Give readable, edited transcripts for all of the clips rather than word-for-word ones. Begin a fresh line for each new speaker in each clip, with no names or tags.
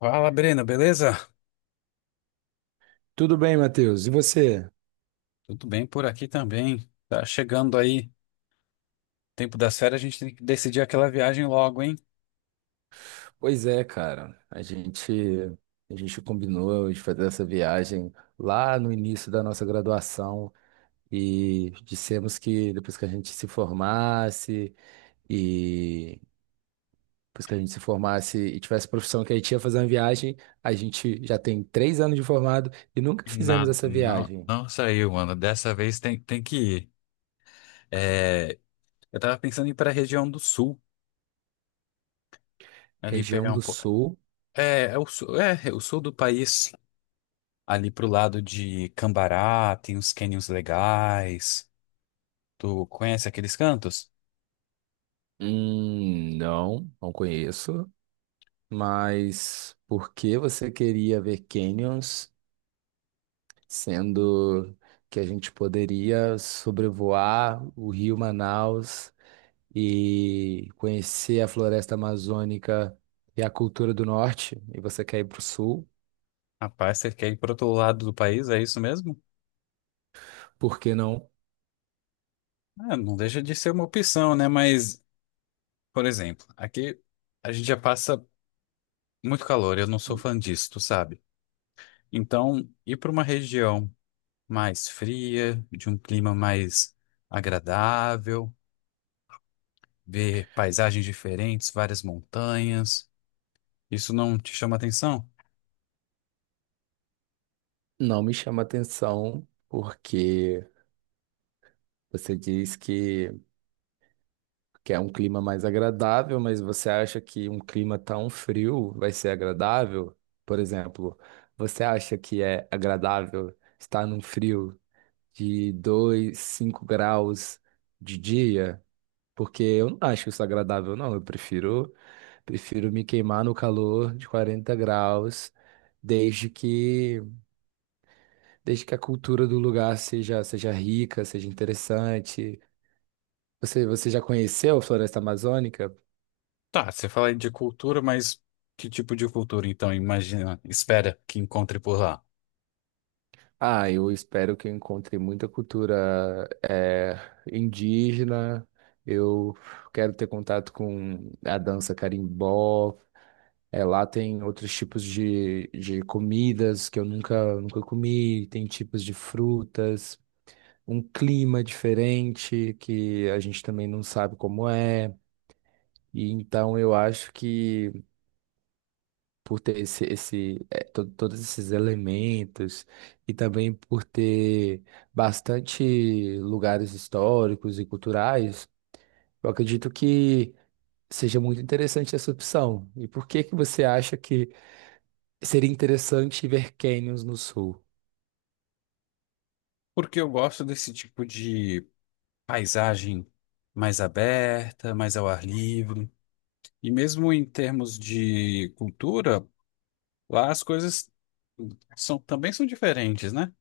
Fala, Breno, beleza?
Tudo bem, Matheus? E você?
Tudo bem por aqui também. Tá chegando aí, tempo das férias, a gente tem que decidir aquela viagem logo, hein?
Pois é, cara. A gente combinou de fazer essa viagem lá no início da nossa graduação e dissemos que depois que a gente se formasse e depois que a gente se formasse e tivesse profissão que a gente ia fazer uma viagem. A gente já tem 3 anos de formado e nunca fizemos
Nada,
essa
não,
viagem.
não saiu, mano. Dessa vez tem, que ir. É, eu tava pensando em ir pra região do sul, ali
Região
pegar um
do
pouco.
Sul?
É, é o sul, é o sul do país. Ali pro lado de Cambará, tem uns cânions legais. Tu conhece aqueles cantos?
Não, não conheço. Mas por que você queria ver canyons, sendo que a gente poderia sobrevoar o Rio Manaus e conhecer a floresta amazônica e a cultura do norte, e você quer ir para o sul?
Rapaz, você quer ir pro outro lado do país, é isso mesmo?
Por que não?
Ah, não deixa de ser uma opção, né? Mas, por exemplo, aqui a gente já passa muito calor, eu não sou fã disso, tu sabe? Então, ir para uma região mais fria, de um clima mais agradável, ver paisagens diferentes, várias montanhas, isso não te chama atenção?
Não me chama atenção, porque você diz que quer um clima mais agradável, mas você acha que um clima tão frio vai ser agradável? Por exemplo, você acha que é agradável estar num frio de 25 graus de dia? Porque eu não acho isso agradável, não. Eu prefiro me queimar no calor de 40 graus, desde que, desde que a cultura do lugar seja rica, seja interessante. Você já conheceu a Floresta Amazônica?
Tá, você fala aí de cultura, mas que tipo de cultura, então, imagina, espera que encontre por lá?
Ah, eu espero que eu encontre muita cultura indígena. Eu quero ter contato com a dança carimbó. É, lá tem outros tipos de comidas que eu nunca, nunca comi, tem tipos de frutas, um clima diferente que a gente também não sabe como é. E então eu acho que, por ter todos esses elementos e também por ter bastante lugares históricos e culturais, eu acredito que seja muito interessante essa opção. E por que que você acha que seria interessante ver canyons no sul?
Porque eu gosto desse tipo de paisagem mais aberta, mais ao ar livre. E mesmo em termos de cultura, lá as coisas são, também são diferentes, né?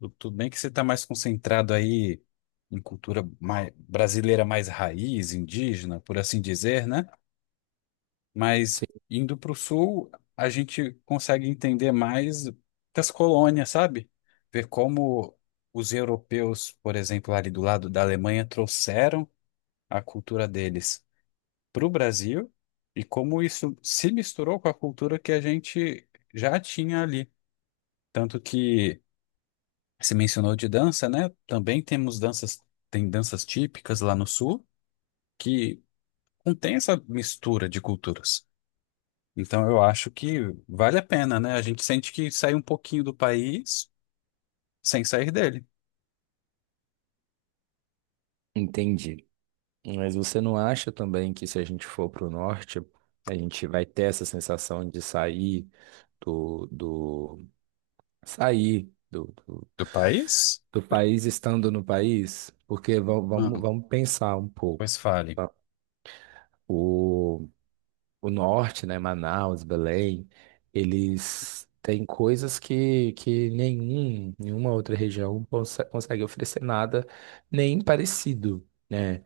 Tudo bem que você está mais concentrado aí em cultura mais, brasileira mais raiz, indígena, por assim dizer, né? Mas
Sim,
indo para o sul, a gente consegue entender mais das colônias, sabe? Ver como os europeus, por exemplo, ali do lado da Alemanha, trouxeram a cultura deles para o Brasil e como isso se misturou com a cultura que a gente já tinha ali. Tanto que se mencionou de dança, né? Também temos danças, tem danças típicas lá no sul que contém essa mistura de culturas. Então eu acho que vale a pena, né? A gente sente que sai um pouquinho do país sem sair dele.
entendi. Mas você não acha também que, se a gente for para o norte, a gente vai ter essa sensação de sair do, do sair do, do,
Do país?
do país estando no país? Porque va- vamos,
Hum,
vamos pensar um pouco.
pois fale.
Tá? O, o norte, né, Manaus, Belém, eles têm coisas que nenhuma outra região consegue oferecer nada nem parecido, né?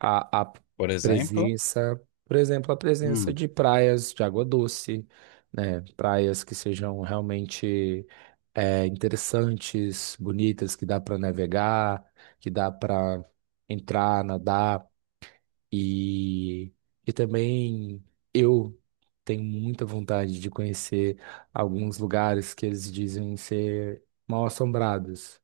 A
Por exemplo,
presença, por exemplo, a presença
hum,
de praias de água doce, né? Praias que sejam realmente, é, interessantes, bonitas, que dá para navegar, que dá para entrar, nadar. E, e também eu tenho muita vontade de conhecer alguns lugares que eles dizem ser mal-assombrados.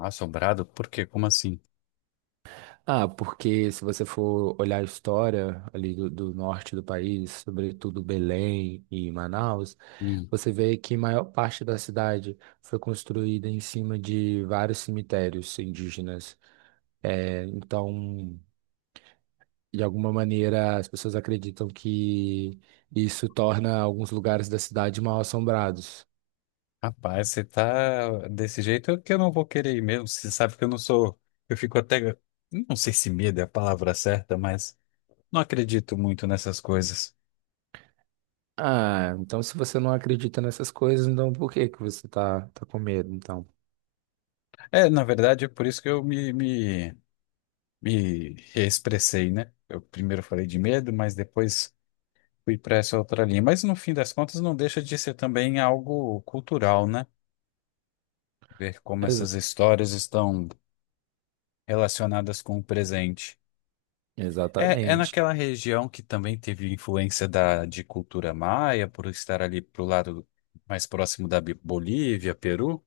assombrado, por quê? Como assim?
Ah, porque, se você for olhar a história ali do norte do país, sobretudo Belém e Manaus,
Hum,
você vê que a maior parte da cidade foi construída em cima de vários cemitérios indígenas. É, então, de alguma maneira as pessoas acreditam que isso torna alguns lugares da cidade mal assombrados.
rapaz, você tá desse jeito é que eu não vou querer ir mesmo. Você sabe que eu não sou. Eu fico até. Não sei se medo é a palavra certa, mas não acredito muito nessas coisas.
Ah, então, se você não acredita nessas coisas, então por que que você tá, tá com medo, então?
É, na verdade, é por isso que eu me expressei, né? Eu primeiro falei de medo, mas depois fui para essa outra linha. Mas no fim das contas, não deixa de ser também algo cultural, né? Ver como
Ex-
essas histórias estão relacionadas com o presente. É, é
exatamente.
naquela região que também teve influência da, de cultura maia, por estar ali pro lado mais próximo da Bolívia, Peru.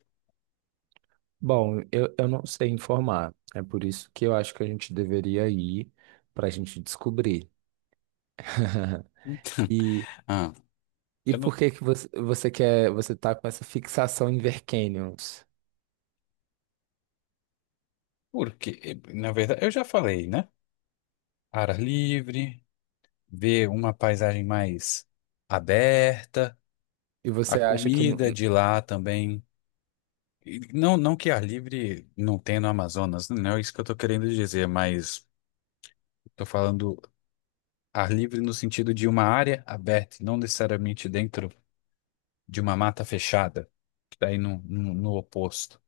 Bom, eu não sei informar. É por isso que eu acho que a gente deveria ir, para a gente descobrir. E,
Ah,
e
eu não,
por que que você tá com essa fixação em ver canyons?
porque, na verdade, eu já falei, né? Ar livre, ver uma paisagem mais aberta,
E
a
você acha que não...
comida de lá também. E não, não que ar livre não tenha no Amazonas, não é isso que eu estou querendo dizer, mas estou falando ar livre no sentido de uma área aberta, não necessariamente dentro de uma mata fechada, que daí no oposto.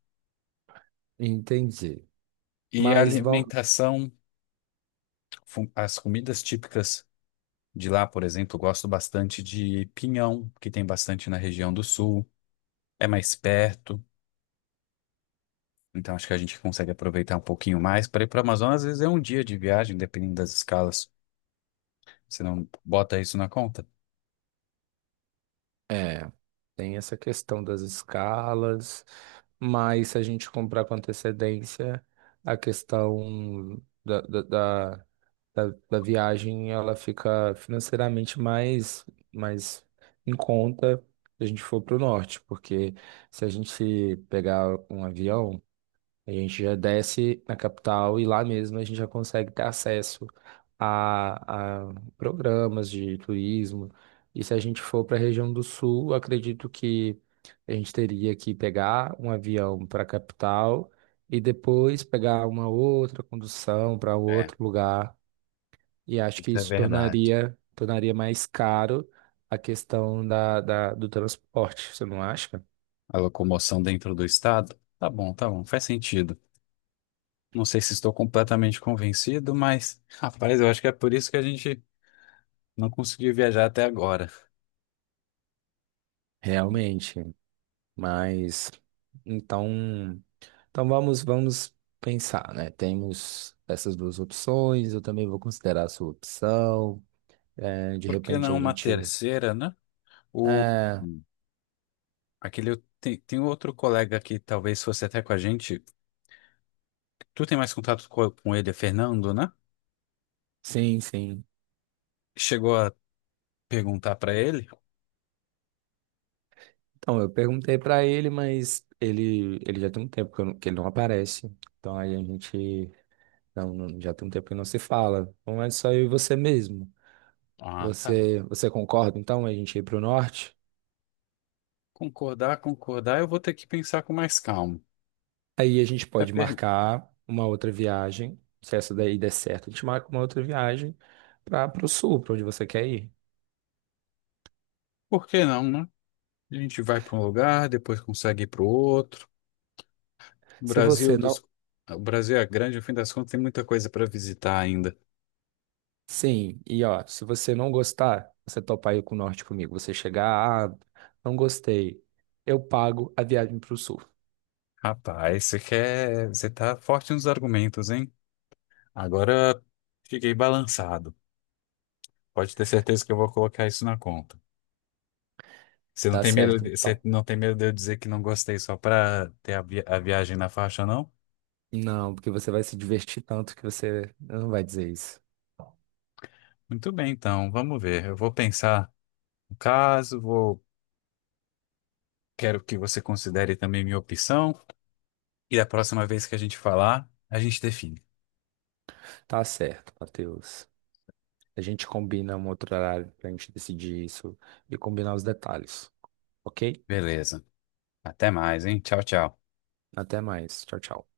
Entendi.
E a
Mas vamos,
alimentação, as comidas típicas de lá, por exemplo, eu gosto bastante de pinhão, que tem bastante na região do sul, é mais perto, então acho que a gente consegue aproveitar um pouquinho mais. Para ir para o Amazonas, às vezes é um dia de viagem, dependendo das escalas. Você não bota isso na conta?
É, tem essa questão das escalas, mas, se a gente comprar com antecedência, a questão da viagem, ela fica financeiramente mais em conta se a gente for para o norte, porque, se a gente pegar um avião, a gente já desce na capital e lá mesmo a gente já consegue ter acesso a programas de turismo. E, se a gente for para a região do sul, eu acredito que a gente teria que pegar um avião para a capital e depois pegar uma outra condução para
É,
outro lugar. E acho que
isso é
isso
verdade.
tornaria mais caro a questão do transporte, você não acha?
A locomoção dentro do estado? Tá bom, faz sentido. Não sei se estou completamente convencido, mas, rapaz, eu acho que é por isso que a gente não conseguiu viajar até agora.
Realmente. Mas então. Então vamos pensar, né? Temos essas duas opções, eu também vou considerar a sua opção. É, de
Por que
repente
não
a
uma
gente.
terceira, né? O,
É,
aquele, tem, outro colega que talvez fosse até com a gente. Tu tem mais contato com, ele, é Fernando, né?
sim, sim.
Chegou a perguntar pra ele?
Então eu perguntei para ele, mas ele já tem um tempo que ele não aparece. Então aí a gente, já tem um tempo que não se fala. Então é só eu e você mesmo.
Ah, tá.
Você concorda então a gente ir para o norte?
Concordar, concordar, eu vou ter que pensar com mais calma.
Aí a gente
É
pode
per...
marcar uma outra viagem. Se essa daí der certo, a gente marca uma outra viagem para o sul, para onde você quer ir.
Por que não, né? A gente vai para um lugar, depois consegue ir para o outro. O
Se
Brasil
você
dos...
não.
O Brasil é grande, no fim das contas, tem muita coisa para visitar ainda.
Sim, e ó, se você não gostar, você topar ir com o norte comigo, você chegar, ah, não gostei, eu pago a viagem para o sul.
Rapaz, você quer... você tá forte nos argumentos, hein? Agora fiquei balançado. Pode ter certeza que eu vou colocar isso na conta. Você não
Tá
tem medo
certo,
de... você
então.
não tem medo de eu dizer que não gostei só para ter a, a viagem na faixa, não?
Não, porque você vai se divertir tanto que você não vai dizer isso.
Muito bem, então, vamos ver. Eu vou pensar no caso, vou... quero que você considere também minha opção. E da próxima vez que a gente falar, a gente define.
Tá certo, Matheus. A gente combina um outro horário pra gente decidir isso e combinar os detalhes, ok?
Beleza. Até mais, hein? Tchau, tchau.
Até mais. Tchau, tchau.